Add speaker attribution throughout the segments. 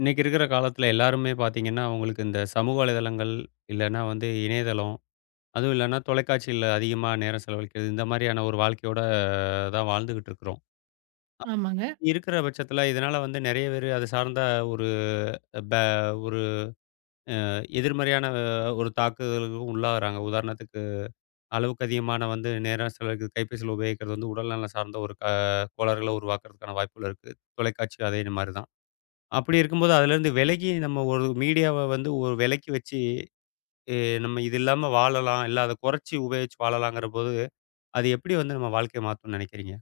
Speaker 1: இன்னைக்கு இருக்கிற காலத்துல எல்லாருமே பார்த்தீங்கன்னா, அவங்களுக்கு இந்த சமூக வலைதளங்கள், இல்லன்னா வந்து இணையதளம், அதுவும் இல்லன்னா தொலைக்காட்சியில அதிகமா நேரம் செலவழிக்கிறது, இந்த மாரியான ஒரு வாழ்க்கையோட தான் வாழ்ந்துகிட்டு இருக்கிறோம்.
Speaker 2: ஆமாங்க.
Speaker 1: இருக்கிற பட்சத்துல இதனால வந்து நெறைய பேரு அது சார்ந்த ஒரு ப ஒரு எதிர்மறையான ஒரு தாக்குதலுக்கும் உள்ளாகுறாங்க. உதாரணத்துக்கு அளவுக்கு அதிகமான வந்து நேரம் செலவழிக்கிறது, கைபேசியில உபயோகிக்கிறது வந்து உடல் நலம் சார்ந்த ஒரு க கோளாறுகள உருவாக்குறதுக்கான வாய்ப்புகள் இருக்கு. தொலைக்காட்சி அதே மாரி தான். அப்படி இருக்கும்போது அதுலேருந்து விலகி நம்ம ஒரு மீடியாவ வந்து ஒரு விலக்கி வச்சு எ நம்ம இது இல்லாம வாழலாம். இல்ல அத குறைச்சு உபயோகிச்சு வாழலாங்கிற போது, அது எப்படி வந்து நம்ம வாழ்க்கைய மாத்தும்னு நினைக்கிறீங்க?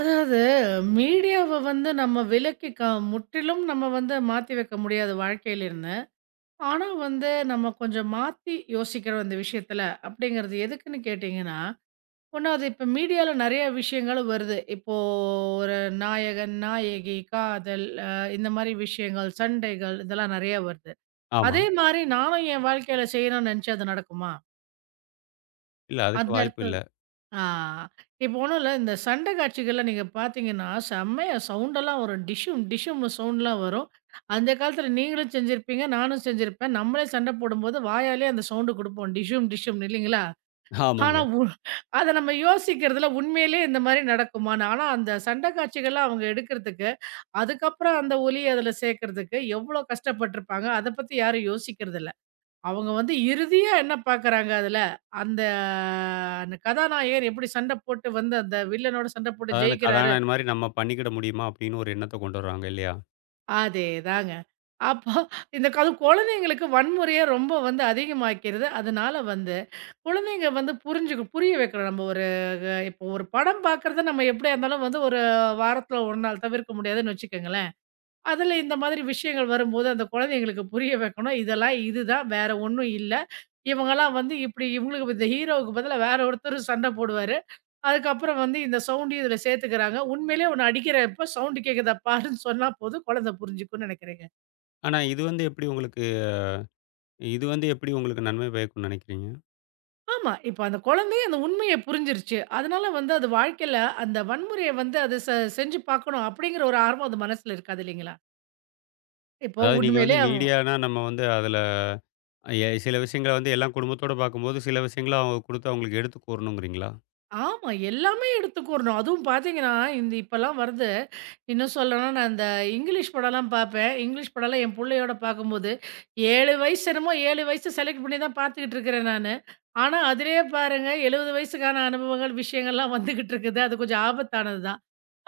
Speaker 2: அதாவது மீடியாவ வந்து நம்ம விலக்கி முற்றிலும் நம்ம வந்து மாத்தி வைக்க முடியாது வாழ்க்கையிலிருந்து. ஆனா வந்து நம்ம கொஞ்சம் மாத்தி யோசிக்கிறோம் இந்த விஷயத்துல, அப்படிங்கிறது எதுக்குன்னு கேட்டீங்கன்னா, 1வது இப்ப மீடியால நெறைய விஷயங்கள் வருது. இப்போ ஒரு நாயகன், நாயகி, காதல் இந்த மாரி விஷயங்கள், சண்டைகள் இதெல்லாம் நெறைய வருது.
Speaker 1: ஆமா.
Speaker 2: அதே மாரி நானும் என் வாழ்க்கையில செய்யணும்னு நெனச்சா அது நடக்குமா?
Speaker 1: இல்ல அதுக்கு
Speaker 2: அந்த
Speaker 1: வாய்ப்பு
Speaker 2: இடத்து
Speaker 1: இல்ல.
Speaker 2: ஆ. இப்போ ஒண்ணும் இல்ல. இந்த சண்டை காட்சிகள்லாம் நீங்க பார்த்தீங்கன்னா, செம்மையா சவுண்டெல்லாம் வரும். டிஷ்ஷும் டிஷ்ஷும்னு சவுண்ட்லாம் வரும். அந்த காலத்தில நீங்களும் செஞ்சிருப்பீங்க, நானும் செஞ்சிருப்பேன். நம்மளே சண்டை போடும்போது வாயாலேயே அந்த சவுண்டு குடுப்போம். டிஷ்ஷும் டிஷ்ஷும்னு இல்லைங்களா? ஆனா
Speaker 1: ஆமாங்க.
Speaker 2: அத நம்ம யோசிக்கிறதில உண்மையிலேயே இந்த மாரி நடக்குமான்னு. ஆனா அந்த சண்டை காட்சிகள்லாம் அவங்க எடுக்கிறதுக்கு, அதுக்கப்புறம் அந்த ஒலிய அதில சேர்க்கிறதுக்கு எவ்வளோ கஷ்டப்பட்டுருப்பாங்க. அத பத்தி யாரும் யோசிக்கிறதில்ல. அவங்க வந்து இறுதியா என்ன பார்க்குறாங்க அதுல, அந்த அந்த கதாநாயகன் எப்படி சண்டை போட்டு வந்து அந்த வில்லனோட சண்டை போட்டு
Speaker 1: அதாவது அந்த
Speaker 2: ஜெயிக்கிறாரு,
Speaker 1: கதாநாயகன் மாரி நம்ம பண்ணிக்கிட முடியுமா? அப்படின்னு ஒரு எண்ணத்த கொண்டு வருவாங்க இல்லையா?
Speaker 2: அதேதாங்க. அப்போ இந்த க அதுவும் குழந்தைங்களுக்கு வன்முறைய ரொம்ப வந்து அதிகமாக்கிறது. அதனால வந்து குழந்தைங்க வந்து புரிய வைக்கணும். நம்ம ஒரு இப்போ ஒரு படம் பார்க்குறத நம்ம எப்படியா இருந்தாலும் வந்து ஒரு வாரத்துல 1 நாள் தவிர்க்க முடியாதுன்னு வச்சுக்கோங்களேன். அதில இந்த மாதிரி விஷயங்கள் வரும்போது, அந்த குழந்தைங்களுக்கு புரிய வைக்கணும். இதெல்லாம் இதுதான். வேற ஒண்ணும் இல்ல. இவங்கலாம் வந்து இப்படி இவங்களுக்கு இந்த ஹீரோவுக்கு பதிலா வேற ஒருத்தர் சண்டை போடுவாரு. அதுக்கப்புறம் வந்து இந்த சவுண்டையும் இதில சேர்த்துக்கிறாங்க. உண்மையிலேயே உன்ன அடிக்கிறப்ப சவுண்ட் கேட்குதா பாருன்னு சொன்னா போதும், குழந்தை புரிஞ்சுக்கும்னு நினைக்கிறேங்க.
Speaker 1: ஆனா இது வந்து எப்படி உங்களுக்கு நன்மை பயக்கும்னு நினைக்கிறீங்க?
Speaker 2: ஆமா. இப்ப அந்த குழந்தையும் அந்த உண்மைய புரிஞ்சிருச்சு. அதனால வந்து அது வாழ்க்கையில அந்த வன்முறைய வந்து அது செஞ்சு பார்க்கணும் அப்படிங்கிற ஒரு ஆர்வம் அது மனசுல இருக்காது இல்லைங்களா? இப்போ
Speaker 1: அதாவது நீங்க வந்து
Speaker 2: உண்மையிலே அவன்
Speaker 1: மீடியானா நம்ம வந்து அதுல சில விஷயங்கள வந்து எல்லாம் குடும்பத்தோட பார்க்கும்போது, சில விஷயங்கள அவங்க குடுத்து அவங்களுக்கு எடுத்து கூறணுங்கிறீங்களா?
Speaker 2: ஆமா. எல்லாமே எடுத்துக்கூறணும். அதுவும் பார்த்தீங்கன்னா, இந்த இப்பலாம் வருது. இன்னும் சொல்லணும்னா, நான் இங்கிலீஷ் படம்லாம் பார்ப்பேன். இங்கிலீஷ் படம்லாம் என் புள்ளையோட பார்க்கும்போது, 7 வயசு என்னமோ 7 வயசு செலக்ட் பண்ணி தான் பார்த்துக்கிட்டு இருக்கிறேன் நானு. ஆனா, அதிலேயே பாருங்க 70 வயசுக்கான அனுபவங்கள், விஷயங்கள்லாம் வந்துகிட்டு இருக்குது. அது கொஞ்சம் ஆபத்தானது தான்.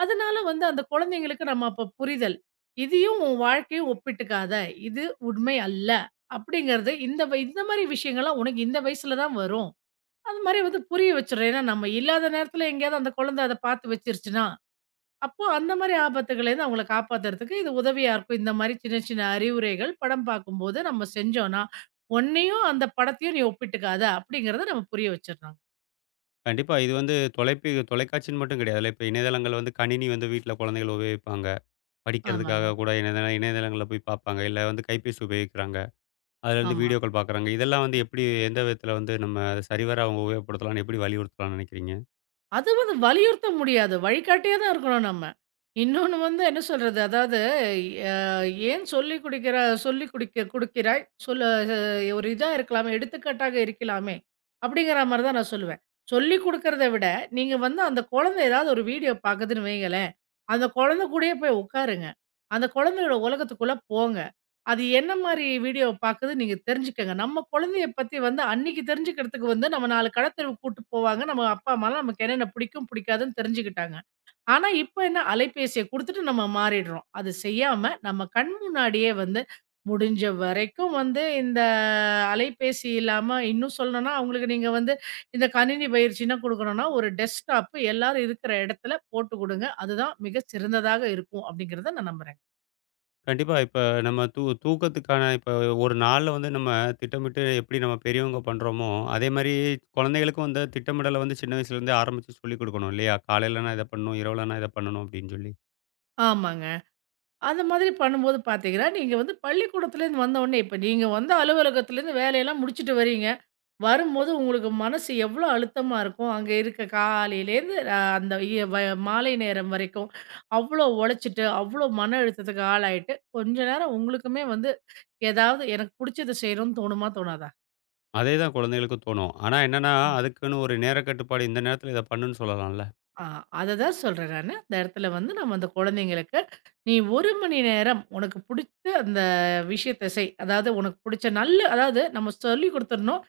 Speaker 2: அதனால வந்து அந்த குழந்தைங்களுக்கு நம்ம அப்ப புரிதல். "இதையும் உன் வாழ்க்கையும் ஒப்பிட்டுக்காத. இது உண்மை அல்ல." அப்படிங்கிறது இந்த மாரி விஷயங்கள்லாம் உனக்கு இந்த வயசுல தான் வரும். அது மாரி வந்து புரிய வச்சுர்றேன். ஏன்னா, நம்ம இல்லாத நேரத்துல எங்கேயாவது அந்த குழந்தை அத பார்த்து வச்சுருச்சுன்னா, அப்போ அந்த மாரி ஆபத்துகள்லேருந்து அவங்கள காப்பாத்துறதுக்கு இது உதவியா இருக்கும். இந்த மாரி சின்ன சின்ன அறிவுரைகள் படம் பார்க்கும்போது நம்ம செஞ்சோன்னா, "உன்னையும் அந்த படத்தையும் நீ ஒப்பிட்டுக்காத" அப்படிங்கிறத நம்ம புரிய வச்சுர்றோம்.
Speaker 1: கண்டிப்பா. இது வந்து தொலைக்காட்சின்னு மட்டும் கிடையாதுல்ல. இப்ப இணையதளங்கள் வந்து கணினி வந்து வீட்ல குழந்தைகள் உபயோகிப்பாங்க.
Speaker 2: ஆமாங்க.
Speaker 1: படிக்கிறதுக்காக கூட இணையதளங்கள்ல போய் பார்ப்பாங்க. இல்ல வந்து கைபேசி உபயோகிக்கிறாங்க. அதுலேருந்து
Speaker 2: ஆமா.
Speaker 1: வீடியோக்கள் பார்க்குறாங்க. இதெல்லாம் வந்து எப்படி எந்த விதத்தில வந்து நம்ம அதை சரிவர அவங்க உபயோகப்படுத்தலாம்னு எப்படி வலியுறுத்தலாம்னு நினைக்கிறீங்க?
Speaker 2: அது வந்து வலியுறுத்த முடியாது. வழிகாட்டியா தான் இருக்கணும் நம்ம. இன்னொன்னு வந்து என்ன சொல்றது? அதாவது அ ஏன் சொல்லிக் குடுக்கிற சொல்லிக் குடிக்க குடுக்கிறாய்? ஒரு இதா இருக்கலாமே, எடுத்துக்காட்டாக இருக்கலாமே! அப்படிங்கிற மாரி தான் நான் சொல்லுவேன். சொல்லிக் குடுக்கிறத விட, நீங்க வந்து அந்த குழந்தை ஏதாவது ஒரு வீடியோ பாக்குதுன்னு வைங்களேன், அந்த குழந்தை கூடயே போய் உட்காருங்க. அந்த குழந்தையோட உலகத்துக்குள்ள போங்க. அது என்ன மாரி வீடியோ பாக்குது நீங்க தெரிஞ்சுக்கங்க. நம்ம குழந்தைய பத்தி வந்து அன்னைக்கு தெரிஞ்சுக்கிறதுக்கு வந்து நம்ம 4 கடத்தெருவுக்கு கூட்டு போவாங்க. நம்ம அப்பா, அம்மாலாம் நமக்கு என்னென்ன பிடிக்கும், பிடிக்காதுன்னு தெரிஞ்சுக்கிட்டாங்க. ஆனா இப்ப என்ன அலைபேசிய குடுத்துட்டு நம்ம மாறிடுறோம். அது செய்யாம நம்ம கண் முன்னாடியே வந்து முடிஞ்ச வரைக்கும் வந்து அலைபேசி இல்லாம இன்னும் சொல்லணும்னா, அவங்களுக்கு நீங்க வந்து இந்த கணினி பயிற்சின்னா குடுக்கணும்னா, ஒரு டெஸ்க்டாப் எல்லாரும் இருக்கிற இடத்துல போட்டு குடுங்க. அதுதான் மிக சிறந்ததாக இருக்கும். அப்படிங்கிறத நான் நம்புறேன்.
Speaker 1: கண்டிப்பா இப்ப நம்ம தூக்கத்துக்கான இப்ப ஒரு நாள்ல வந்து நம்ம திட்டமிட்டு எப்படி நம்ம பெரியவங்க பண்றோமோ, அதே மாரி குழந்தைகளுக்கும் வந்து திட்டமிடல வந்து சின்ன வயசுலேருந்தே ஆரம்பிச்சு சொல்லிக் கொடுக்கணும் இல்லையா? காலையில நான் இத பண்ணணும், இரவுல நான் இத பண்ணணும் அப்படின்னு சொல்லி.
Speaker 2: ஆமாங்க. அந்த மாதிரி பண்ணும்போது பார்த்தீங்கன்னா, நீங்க வந்து பள்ளிக்கூடத்துலேருந்து வந்தவுடனே இப்ப நீங்க வந்து அலுவலகத்துலேருந்து வேலையெல்லாம் முடிச்சுட்டு வரீங்க. வரும்போது உங்களுக்கு மனசு எவ்வளோ அழுத்தமா இருக்கும். அங்க இருக்க காலையிலேருந்து அ அந்த இய வ மாலை நேரம் வரைக்கும் அவ்வளோ உழைச்சுட்டு, அவ்வளோ மன அழுத்தத்துக்கு ஆளாயிட்டு, கொஞ்ச நேரம் உங்களுக்குமே வந்து ஏதாவது எனக்கு புடிச்சத செய்யணும்னு தோணுமா? தோணாதா?
Speaker 1: அதே தான் குழந்தைகளுக்கும் தோணும். ஆனா என்னன்னா, அதுக்குன்னு ஒரு நேர கட்டுப்பாடு இந்த நேரத்தில இத பண்ணுன்னு சொல்லலாம்ல.
Speaker 2: ஆ, அததான் சொல்றேன் நானு. அந்த இடத்துல வந்து நம்ம அந்த குழந்தைங்களுக்கு, "நீ 1 மணி நேரம் உனக்கு பிடித்த அந்த விஷயத்த செய்." அதாவது உனக்கு பிடிச்ச நல்ல அதாவது நம்ம சொல்லிக் குடுத்துறணும்.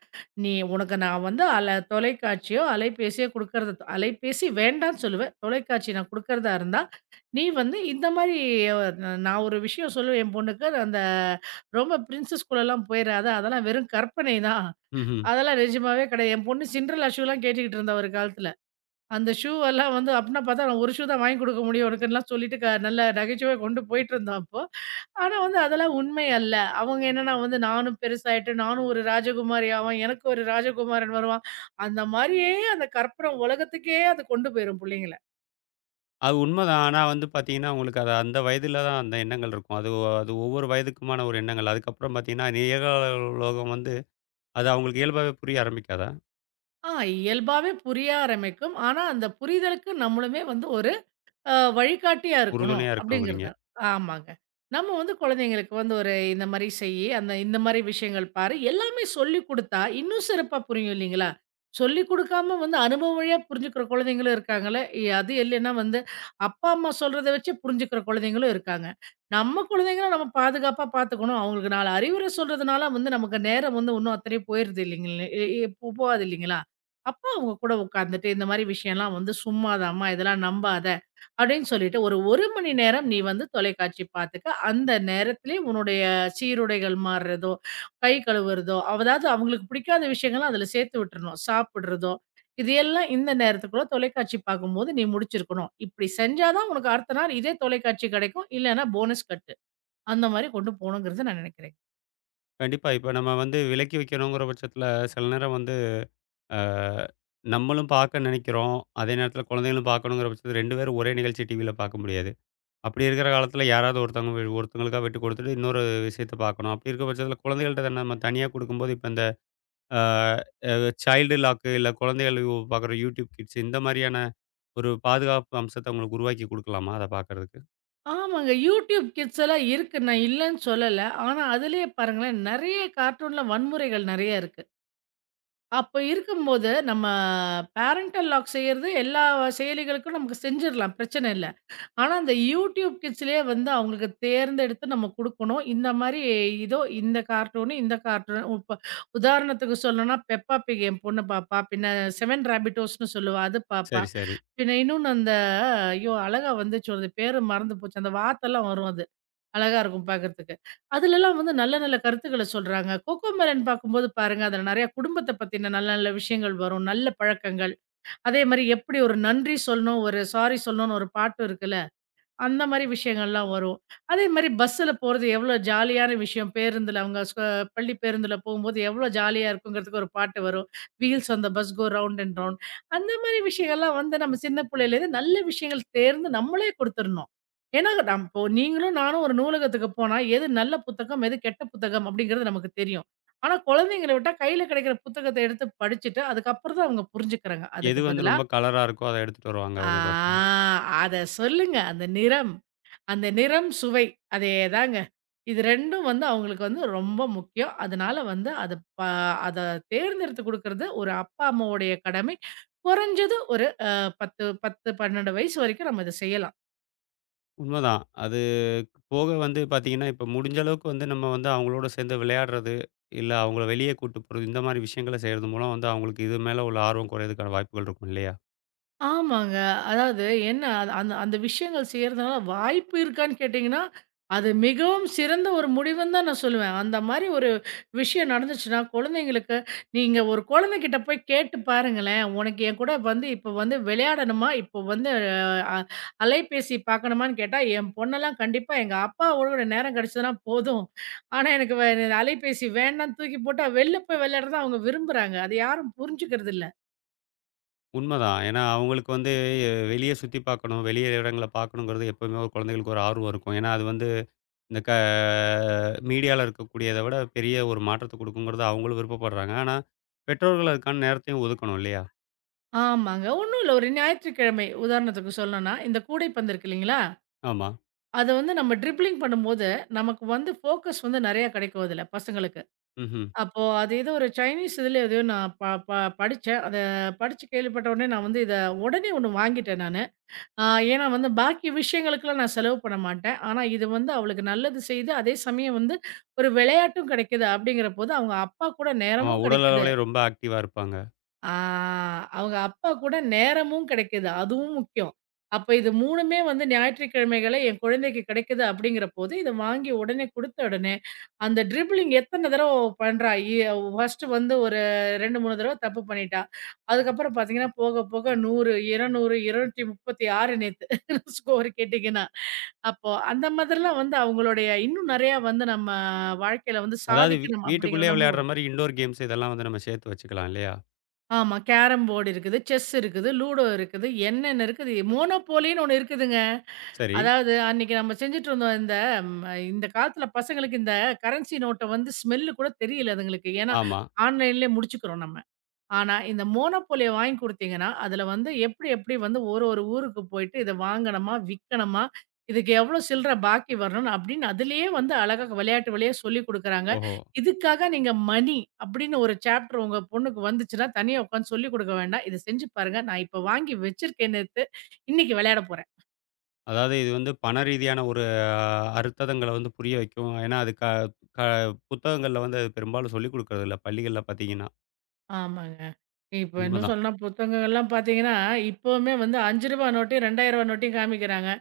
Speaker 2: "நீ உனக்கு நான் வந்து தொலைக்காட்சியோ, அலைபேசியோ குடுக்கறத அலைபேசி வேண்டான்னு சொல்லுவேன். தொலைக்காட்சி நான் குடுக்கறதா இருந்தா, நீ வந்து இந்த மாரி அ நான் ஒரு விஷயம் சொல்லுவேன் என் பொண்ணுக்கு. அந்த ரொம்ப பிரின்சஸ் ஸ்கூலலாம் போயிறாத. அதெல்லாம் வெறும் கற்பனை தான்.
Speaker 1: ம்ஹ்ம்.
Speaker 2: அதெல்லாம் நிஜமாவே கிடையாது." என் பொண்ணு சிண்ட்ரெல்லா ஷூலாம் கேட்டுக்கிட்டு இருந்தா ஒரு காலத்துல. அந்த ஷூ எல்லாம் வந்து அப்படீன்னா பார்த்தா, நான் ஒரு ஷூ தான் வாங்கி குடுக்க முடியும் உனக்குன்லாம் சொல்லிட்டு நல்ல நகைச்சுவையா கொண்டு போயிட்டுருந்தோம் அப்போ. ஆனா வந்து அதெல்லாம் உண்மை அல்ல. அவங்க என்னன்னா வந்து நானும் பெருசாயிட்டு, நானும் ஒரு ராஜகுமாரி ஆவேன், எனக்கு ஒரு ராஜகுமாரன் வருவான். அந்த மாரியே அந்த கற்பனை உலகத்துக்கே அது கொண்டு போயிரும் புள்ளைங்கள.
Speaker 1: அது உண்மதான். ஆனா வந்து பார்த்தீங்கன்னா, உங்களுக்கு அது அந்த வயதில தான் அந்த எண்ணங்கள் இருக்கும். அது ஒவ்வொரு வயதுக்குமான ஒரு எண்ணங்கள். அதுக்கப்புறம் பார்த்தீங்கன்னா, நிகழ உலகம் வந்து அது அவங்களுக்கு இயல்பாவே புரிய ஆரம்பிக்காதா?
Speaker 2: ஆ, இயல்பாவே புரிய ஆரம்பிக்கும். ஆனா அந்த புரிதலுக்கு நம்மளுமே வந்து ஒரு வழிகாட்டியா இருக்கணும்
Speaker 1: உறுதுணையா
Speaker 2: அப்படிங்கிறது
Speaker 1: இருக்கணுங்கிறீங்க.
Speaker 2: தான். ஆமாங்க. நம்ம வந்து குழந்தைங்களுக்கு வந்து ஒரு இந்த மாரி செய்யி, அந்த இந்த மாரி விஷயங்கள் பாரு, எல்லாமே சொல்லிக் குடுத்தா இன்னும் சிறப்பா புரியும் இல்லைங்களா? சொல்லிக் குடுக்காம வந்து அனுபவ வழியா புரிஞ்சுக்கிற குழந்தைங்களும் இருக்காங்கல்ல. அது இல்லைன்னா வந்து அப்பா, அம்மா சொல்றத வச்சு புரிஞ்சுக்கிற குழந்தைங்களும் இருக்காங்க. நம்ம குழந்தைங்கள நம்ம பாதுகாப்பா பார்த்துக்கணும். அவங்களுக்கு 4 அறிவுரை சொல்றதுனால வந்து நமக்கு நேரம் வந்து இன்னும் அத்தனையும் போயிருது இல்லைங்கள எ எ போகாது இல்லைங்களா? அப்ப அவங்க கூட உட்காந்துட்டு இந்த மாரி விஷயம்லாம் வந்து சும்மாதாம்மா இதெல்லாம் நம்பாத. அப்படின்னு சொல்லிட்டு ஒரு 1 மணி நேரம் நீ வந்து தொலைக்காட்சி பார்த்துக்க. அந்த நேரத்திலே உன்னுடைய சீருடைகள் மாறுறதோ, கை கழுவுறதோ, அதாவது அவங்களுக்கு பிடிக்காத விஷயங்கள அதில சேர்த்து விட்டுறணும். சாப்பிடுறதோ, இது எல்லாம் இந்த நேரத்துக்குள்ள தொலைக்காட்சி பார்க்கும்போது நீ முடிச்சிருக்கணும். இப்படி செஞ்சா தான் உனக்கு அடுத்த நாள் இதே தொலைக்காட்சி கிடைக்கும். இல்லன்னா போனஸ் கட்டு. அந்த மாரி கொண்டு போணுங்கிறத நான் நினைக்கிறேன்.
Speaker 1: கண்டிப்பா. இப்ப நம்ம வந்து விலக்கி வைக்கணுங்கிற பட்சத்தில சில நேரம் வந்து அ நம்மளும் பார்க்க நினைக்கிறோம். அதே நேரத்தில குழந்தைகளும் பார்க்கணுங்கிற பட்சத்தில 2 பேரும் ஒரே நிகழ்ச்சி டிவியில பார்க்க முடியாது. அப்படி இருக்கிற காலத்தில யாராவது ஒருத்தவங்க ஒருத்தவங்களுக்கா விட்டு கொடுத்துட்டு இன்னொரு விஷயத்த பார்க்கணும். அப்படி இருக்க பட்சத்தில குழந்தைகள்ட்ட நம்ம தனியா கொடுக்கும்போது, இப்ப இந்த அ சைல்டு லாக்கு இல்ல குழந்தைகள் பார்க்குற யூடியூப் கிட்ஸ் இந்த மாரியான ஒரு பாதுகாப்பு அம்சத்த உங்களுக்கு உருவாக்கி குடுக்கலாமா அத பார்க்கறதுக்கு?
Speaker 2: ஆமாங்க. யூடியூப் கிட்ஸ் எல்லாம் இருக்கு. நான் இல்லன்னு சொல்லல. ஆனா அதிலேயே பாருங்களேன் நெறைய கார்ட்டூன்ல வன்முறைகள் நெறைய இருக்கு. அப்ப இருக்கும்போது, நம்ம பேரன்டல் லாக் செய்யறது எல்லா செயலிகளுக்கும் நமக்கு செஞ்சிரலாம். பிரச்சனை இல்ல. ஆனா, அந்த YouTube Kidsலயே வந்து அவங்களுக்கு தேர்ந்தெடுத்து நம்ம குடுக்கணும். இந்த மாரி இதோ இந்த கார்ட்டூனு, இந்த கார்ட்டூனு இப்ப உதாரணத்துக்கு சொல்லணும்னா, பெப்பா பிக் என் பொண்ணு பாப்பா. பின்ன செவன் ரேபிட்டோஸ்ன்னு சொல்லுவா. அது பாப்பா.
Speaker 1: சரி, சரி.
Speaker 2: பின்ன இன்னொன்னு அந்த ஐயோ! அழகா வந்துச்சு. அது பேரு மறந்து போச்சு. அந்த வாத்தெல்லாம் வரும் அது. அழகா இருக்கும் பார்க்கறதுக்கு. அதுலலாம் வந்து நல்ல நல்ல கருத்துக்கள சொல்றாங்க. கோகோமெலன் பார்க்கும்போது பாருங்க, அதுல நெறைய குடும்பத்த பத்தின நல்ல நல்ல விஷயங்கள் வரும். நல்ல பழக்கங்கள். அதே மாரி எப்படி ஒரு நன்றி சொல்லணும், ஒரு சாரி சொல்லணும்னு ஒரு பாட்டு இருக்குல்ல. அந்த மாரி விஷயங்கள்லாம் வரும். அதே மாரி பஸ்ஸுல போறது எவ்வளோ ஜாலியான விஷயம். பேருந்துல அவங்க ஸ்கூ பள்ளி பேருந்துல போகும்போது எவ்வளோ ஜாலியா இருக்குங்கிறதுக்கு ஒரு பாட்டு வரும். Wheels on the bus go round and round. அந்த மாரி விஷயங்கள்லாம் வந்து நம்ம சின்ன பிள்ளையிலேருந்து நல்ல விஷயங்கள் தேர்ந்து நம்மளே குடுத்துறணும். ஏன்னா நம் இப்போ நீங்களும் நானும் ஒரு நூலகத்துக்கு போனா, எது நல்ல புத்தகம், எது கெட்ட புத்தகம் அப்படிங்கிறது நமக்கு தெரியும். ஆனா குழந்தைங்கள விட்டா கையில கிடைக்கிற புத்தகத்த எடுத்து படிச்சுட்டு, அதுக்கப்புறம் தான் அவங்க புரிஞ்சுக்கிறாங்க.
Speaker 1: எது
Speaker 2: அதுக்கு
Speaker 1: வந்து
Speaker 2: பதிலா,
Speaker 1: ரொம்ப கலரா இருக்கோ அத எடுத்துட்டு வருவாங்க அவங்க பார்த்தீங்கன்னா.
Speaker 2: ஆ அத சொல்லுங்க. அந்த நிறம், அந்த நிறம், சுவை அதேதாங்க. இது 2ம் வந்து அவங்களுக்கு வந்து ரொம்ப முக்கியம். அதனால வந்து ப அத தேர்ந்தெடுத்து குடுக்குறது ஒரு அப்பா, அம்மாவுடைய கடமை. குறைஞ்சது ஒரு 10, 10, 12 வயசு வரைக்கும் நம்ம இத செய்யலாம்.
Speaker 1: உண்மதான். அது போக வந்து பார்த்தீங்கன்னா, இப்ப முடிஞ்ச அளவுக்கு வந்து நம்ம வந்து அவங்களோட சேர்ந்து விளையாடுறது, இல்ல அவங்கள வெளிய கூட்டு போறது இந்த மாரி விஷயங்கள செய்றது மூலம் வந்து அவங்களுக்கு இது மேல உள்ள ஆர்வம் குறையதுக்கான வாய்ப்புகள் இருக்கும் இல்லையா?
Speaker 2: ஆமாங்க. அதாவது என்ன அது அந்த அந்த விஷயங்கள் செய்றதுனால வாய்ப்பு இருக்கான்னு கேட்டீங்கன்னா, அது மிகவும் சிறந்த ஒரு முடிவுன்னு தான் நான் சொல்லுவேன். அந்த மாரி ஒரு விஷயம் நடந்துச்சுன்னா, குழந்தைங்களுக்கு நீங்க ஒரு குழந்தைகிட்ட போய் கேட்டு பாருங்களேன். "உனக்கு என் கூட வந்து இப்போ வந்து விளையாடணுமா? இப்போ வந்து அ அலைபேசி பார்க்கணுமான்னு கேட்டா, என் பொண்ணெல்லாம் கண்டிப்பா எங்க அப்பாவோட நேரம் கிடைச்சதுனா போதும். ஆனா எனக்கு அலைபேசி வேண்டான்னு தூக்கி போட்டா, வெளில போய் விளையாடுறத அவங்க விரும்புறாங்க." அது யாரும் புரிஞ்சுக்கிறதில்ல.
Speaker 1: உண்மதான். ஏன்னா, அவங்களுக்கு வந்து வெளிய சுத்தி பார்க்கணும், வெளிய இடங்கள பார்க்கணுங்கிறது எப்பவுமே ஒரு குழந்தைகளுக்கு ஒரு ஆர்வம் இருக்கும். ஏன்னா, அது வந்து இந்த க மீடியால இருக்கக்கூடியத விட பெரிய ஒரு மாற்றத்த குடுக்குங்கிறது அவங்களும் விருப்பப்படுறாங்க. ஆனா, பெற்றோர்கள் அதுக்கான நேரத்தையும் ஒதுக்கணும் இல்லையா?
Speaker 2: ஆமாங்க. ஒண்ணும் இல்ல. ஒரு ஞாயிற்றுக்கிழமை உதாரணத்துக்கு சொல்லணும்னா, இந்த கூடைப்பந்து இருக்கு இல்லைங்களா?
Speaker 1: ஆமா.
Speaker 2: அத வந்து நம்ம ட்ரிப்ளிங் பண்ணும்போது, நமக்கு வந்து ஃபோக்கஸ் வந்து நெறைய கிடைக்கும் அதுல பசங்களுக்கு.
Speaker 1: ம்ஹ்ம்.
Speaker 2: அப்போ அது ஏதோ ஒரு சைனீஸ் இதுல எதையோ நான் ப ப படிச்சேன். அத படிச்சு கேள்விப்பட்ட உடனே நான் வந்து உடனே ஒண்ணு வாங்கிட்டேன் நானு. ஆ, ஏன்னா வந்து பாக்கி விஷயங்களுக்கெல்லாம் நான் செலவு பண்ண மாட்டேன். ஆனா இது வந்து அவளுக்கு நல்லது செய்யுது. அதே சமயம் வந்து ஒரு விளையாட்டும் கிடைக்குது. அப்படிங்கிறபோது அவங்க அப்பா கூட
Speaker 1: ஆமா.
Speaker 2: நேரமும்
Speaker 1: உடல்
Speaker 2: கிடைக்குது.
Speaker 1: அளவுலயே ரொம்ப ஆக்டிவா இருப்பாங்க.
Speaker 2: ஆ, அவங்க அப்பா கூட நேரமும் கிடைக்குது. அதுவும் முக்கியம். அப்ப இது 3மே வந்து ஞாயிற்றுக்கிழமைகள்ல என் குழந்தைக்கு கிடைக்குது அப்படிங்கிற போது, இத வாங்கி உடனே குடுத்த உடனே, அந்த ட்ரிப்ளிங் எத்தன தடவ பண்றா? ஃபர்ஸ்ட்டு வந்து ஒரு 2, 3 தடவ தப்பு பண்ணிட்டா. அதுக்கப்புறம் பார்த்தீங்கன்னா, போக போக 100, 200, 236 நேத்து ஸ்கோர் கேட்டீங்கன்னா. அப்போ அந்த மாதிரிலாம் வந்து அவங்களுடைய இன்னும் நெறையா வந்து நம்ம வாழ்க்கையில வந்து
Speaker 1: அதாவது
Speaker 2: சாதிக்கணும் அப்படிங்கிற
Speaker 1: வீட்டுக்குள்ளேயே
Speaker 2: எண்ணமும்
Speaker 1: விளையாடுற
Speaker 2: வரும்.
Speaker 1: மாரி இன்டோர் கேம்ஸ் இதெல்லாம் வந்து நம்ம சேர்த்து வச்சுக்கலாம் இல்லையா?
Speaker 2: ஆமா. கேரம் போர்டு இருக்குது, செஸ் இருக்குது, லூடோ இருக்குது, என்னென்ன இருக்குது. மோனோபோலின்னு ஒண்ணு இருக்குதுங்க.
Speaker 1: சரி.
Speaker 2: அதாவது அன்னைக்கு நம்ம செஞ்சுட்டு இருந்தோம். இந்த இந்த காலத்துல பசங்களுக்கு இந்த கரன்சி நோட்ட வந்து ஸ்மெல்லு கூட தெரியல அதுங்களுக்கு. ஏன்னா,
Speaker 1: ஆமா.
Speaker 2: ஆன்லைன்லயே முடிச்சுக்கிறோம் நம்ம. ஆனா, இந்த மோனோபோலிய வாங்கி குடுத்தீங்கன்னா, அதுல வந்து எப்படி எப்படி வந்து ஒரு ஒரு ஊருக்கு போயிட்டு இத வாங்கணுமா? விக்கணுமா? இதுக்கு எவ்ளோ சில்லற பாக்கி வரணும் அப்படின்னு அதிலேயே வந்து அழகா விளையாட்டு வழியா சொல்லிக் குடுக்குறாங்க.
Speaker 1: ஓஹோ!
Speaker 2: இதுக்காக நீங்க மணி அப்படின்னு ஒரு சாப்டர் உங்க பொண்ணுக்கு வந்துச்சுன்னா, தனியா உட்காந்து சொல்லிக் குடுக்க வேண்டாம். இத செஞ்சு பாருங்க. நான் இப்ப வாங்கி வச்சிருக்கேன் நேத்து. இன்னைக்கு விளையாட போறேன்.
Speaker 1: அதாவது இது வந்து பண ரீதியான ஒரு அர்த்ததங்கள வந்து புரிய வைக்கும். ஏன்னா, அது க க புத்தகங்கள்ல வந்து அது பெரும்பாலும் சொல்லிக் குடுக்குறதில்ல பள்ளிகள்ல பார்த்தீங்கன்னா.
Speaker 2: ஆமாங்க. இப்ப இன்னும்
Speaker 1: உண்மதான்.
Speaker 2: சொல்லணும்னா புத்தகங்கள்லாம் பாத்தீங்கன்னா, இப்பவுமே வந்து ரூ. 5 நோட்டையும், ரூ. 2000 நோட்டையும் காமிக்கிறாங்க.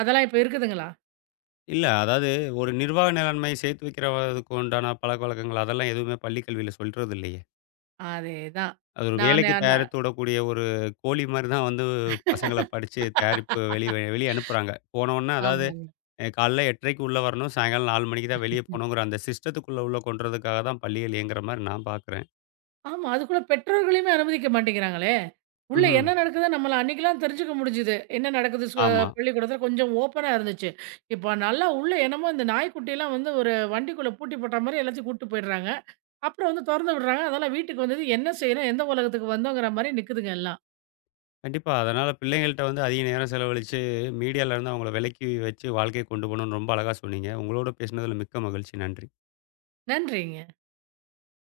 Speaker 2: அதெல்லாம் இப்ப இருக்குதுங்களா?
Speaker 1: இல்ல அதாவது ஒரு நிர்வாக மேலாண்மை சேர்த்து வைக்கிறதுக்கு உண்டான பழக்கவழக்கங்கள் அதெல்லாம் எதுவுமே பள்ளி கல்வியில சொல்றது இல்லையே.
Speaker 2: அதேதான்.
Speaker 1: அது ஒரு
Speaker 2: நானு
Speaker 1: வேலைக்கு தயாரித்து விடக்கூடிய ஒரு கோழி மாரி தான் வந்து பசங்கள படிச்சு தயாரிப்பு வெளிய வெளிய அனுப்புறாங்க. போனோனே அதாவது
Speaker 2: ஆமாங்க.
Speaker 1: காலைல 8:30க்கு உள்ள வரணும். சாயங்காலம் 4 மணிக்கு தான் வெளிய போகணுங்கிற அந்த சிஸ்டத்துக்குள்ள உள்ள கொண்டுறதுக்காக தான் பள்ளிகள் இயங்குற மாரி நான் பார்க்குறேன்.
Speaker 2: ஆமா. அதுக்குள்ள பெற்றோர்களையுமே அனுமதிக்க மாட்டேங்கிறாங்களே! உள்ள
Speaker 1: ம்ஹ்ம்.
Speaker 2: என்ன நடக்குதுன்னு நம்மள அன்னைக்குலாம் தெரிஞ்சுக்க முடிஞ்சுது. என்ன நடக்குது ஸ்கூ
Speaker 1: ஆமா.
Speaker 2: பள்ளிக்கூடத்துல கொஞ்சம் ஓப்பனா இருந்துச்சு. இப்ப நல்லா உள்ள என்னமோ இந்த நாய்க்குட்டிலாம் வந்து ஒரு வண்டிக்குள்ள பூட்டி போட்ட மாரி எல்லாத்தையும் கூட்டு போயிடுறாங்க. அப்புறம் வந்து தொறந்து விடுறாங்க. அதெல்லாம் வீட்டுக்கு வந்தது என்ன செய்றோம்? எந்த உலகத்துக்கு வந்தோங்கிற மாரி நிக்குதுங்க எல்லாம்.
Speaker 1: கண்டிப்பா. அதனால பிள்ளைங்கள்ட்ட வந்து அதிக நேரம் செலவழிச்சு, மீடியால இருந்து அவங்கள விலக்கி வச்சு வாழ்க்கைய கொண்டு போணும்னு ரொம்ப அழகா சொன்னீங்க. உங்களோட பேசினதுல மிக்க மகிழ்ச்சி. நன்றி.
Speaker 2: நன்றிங்க.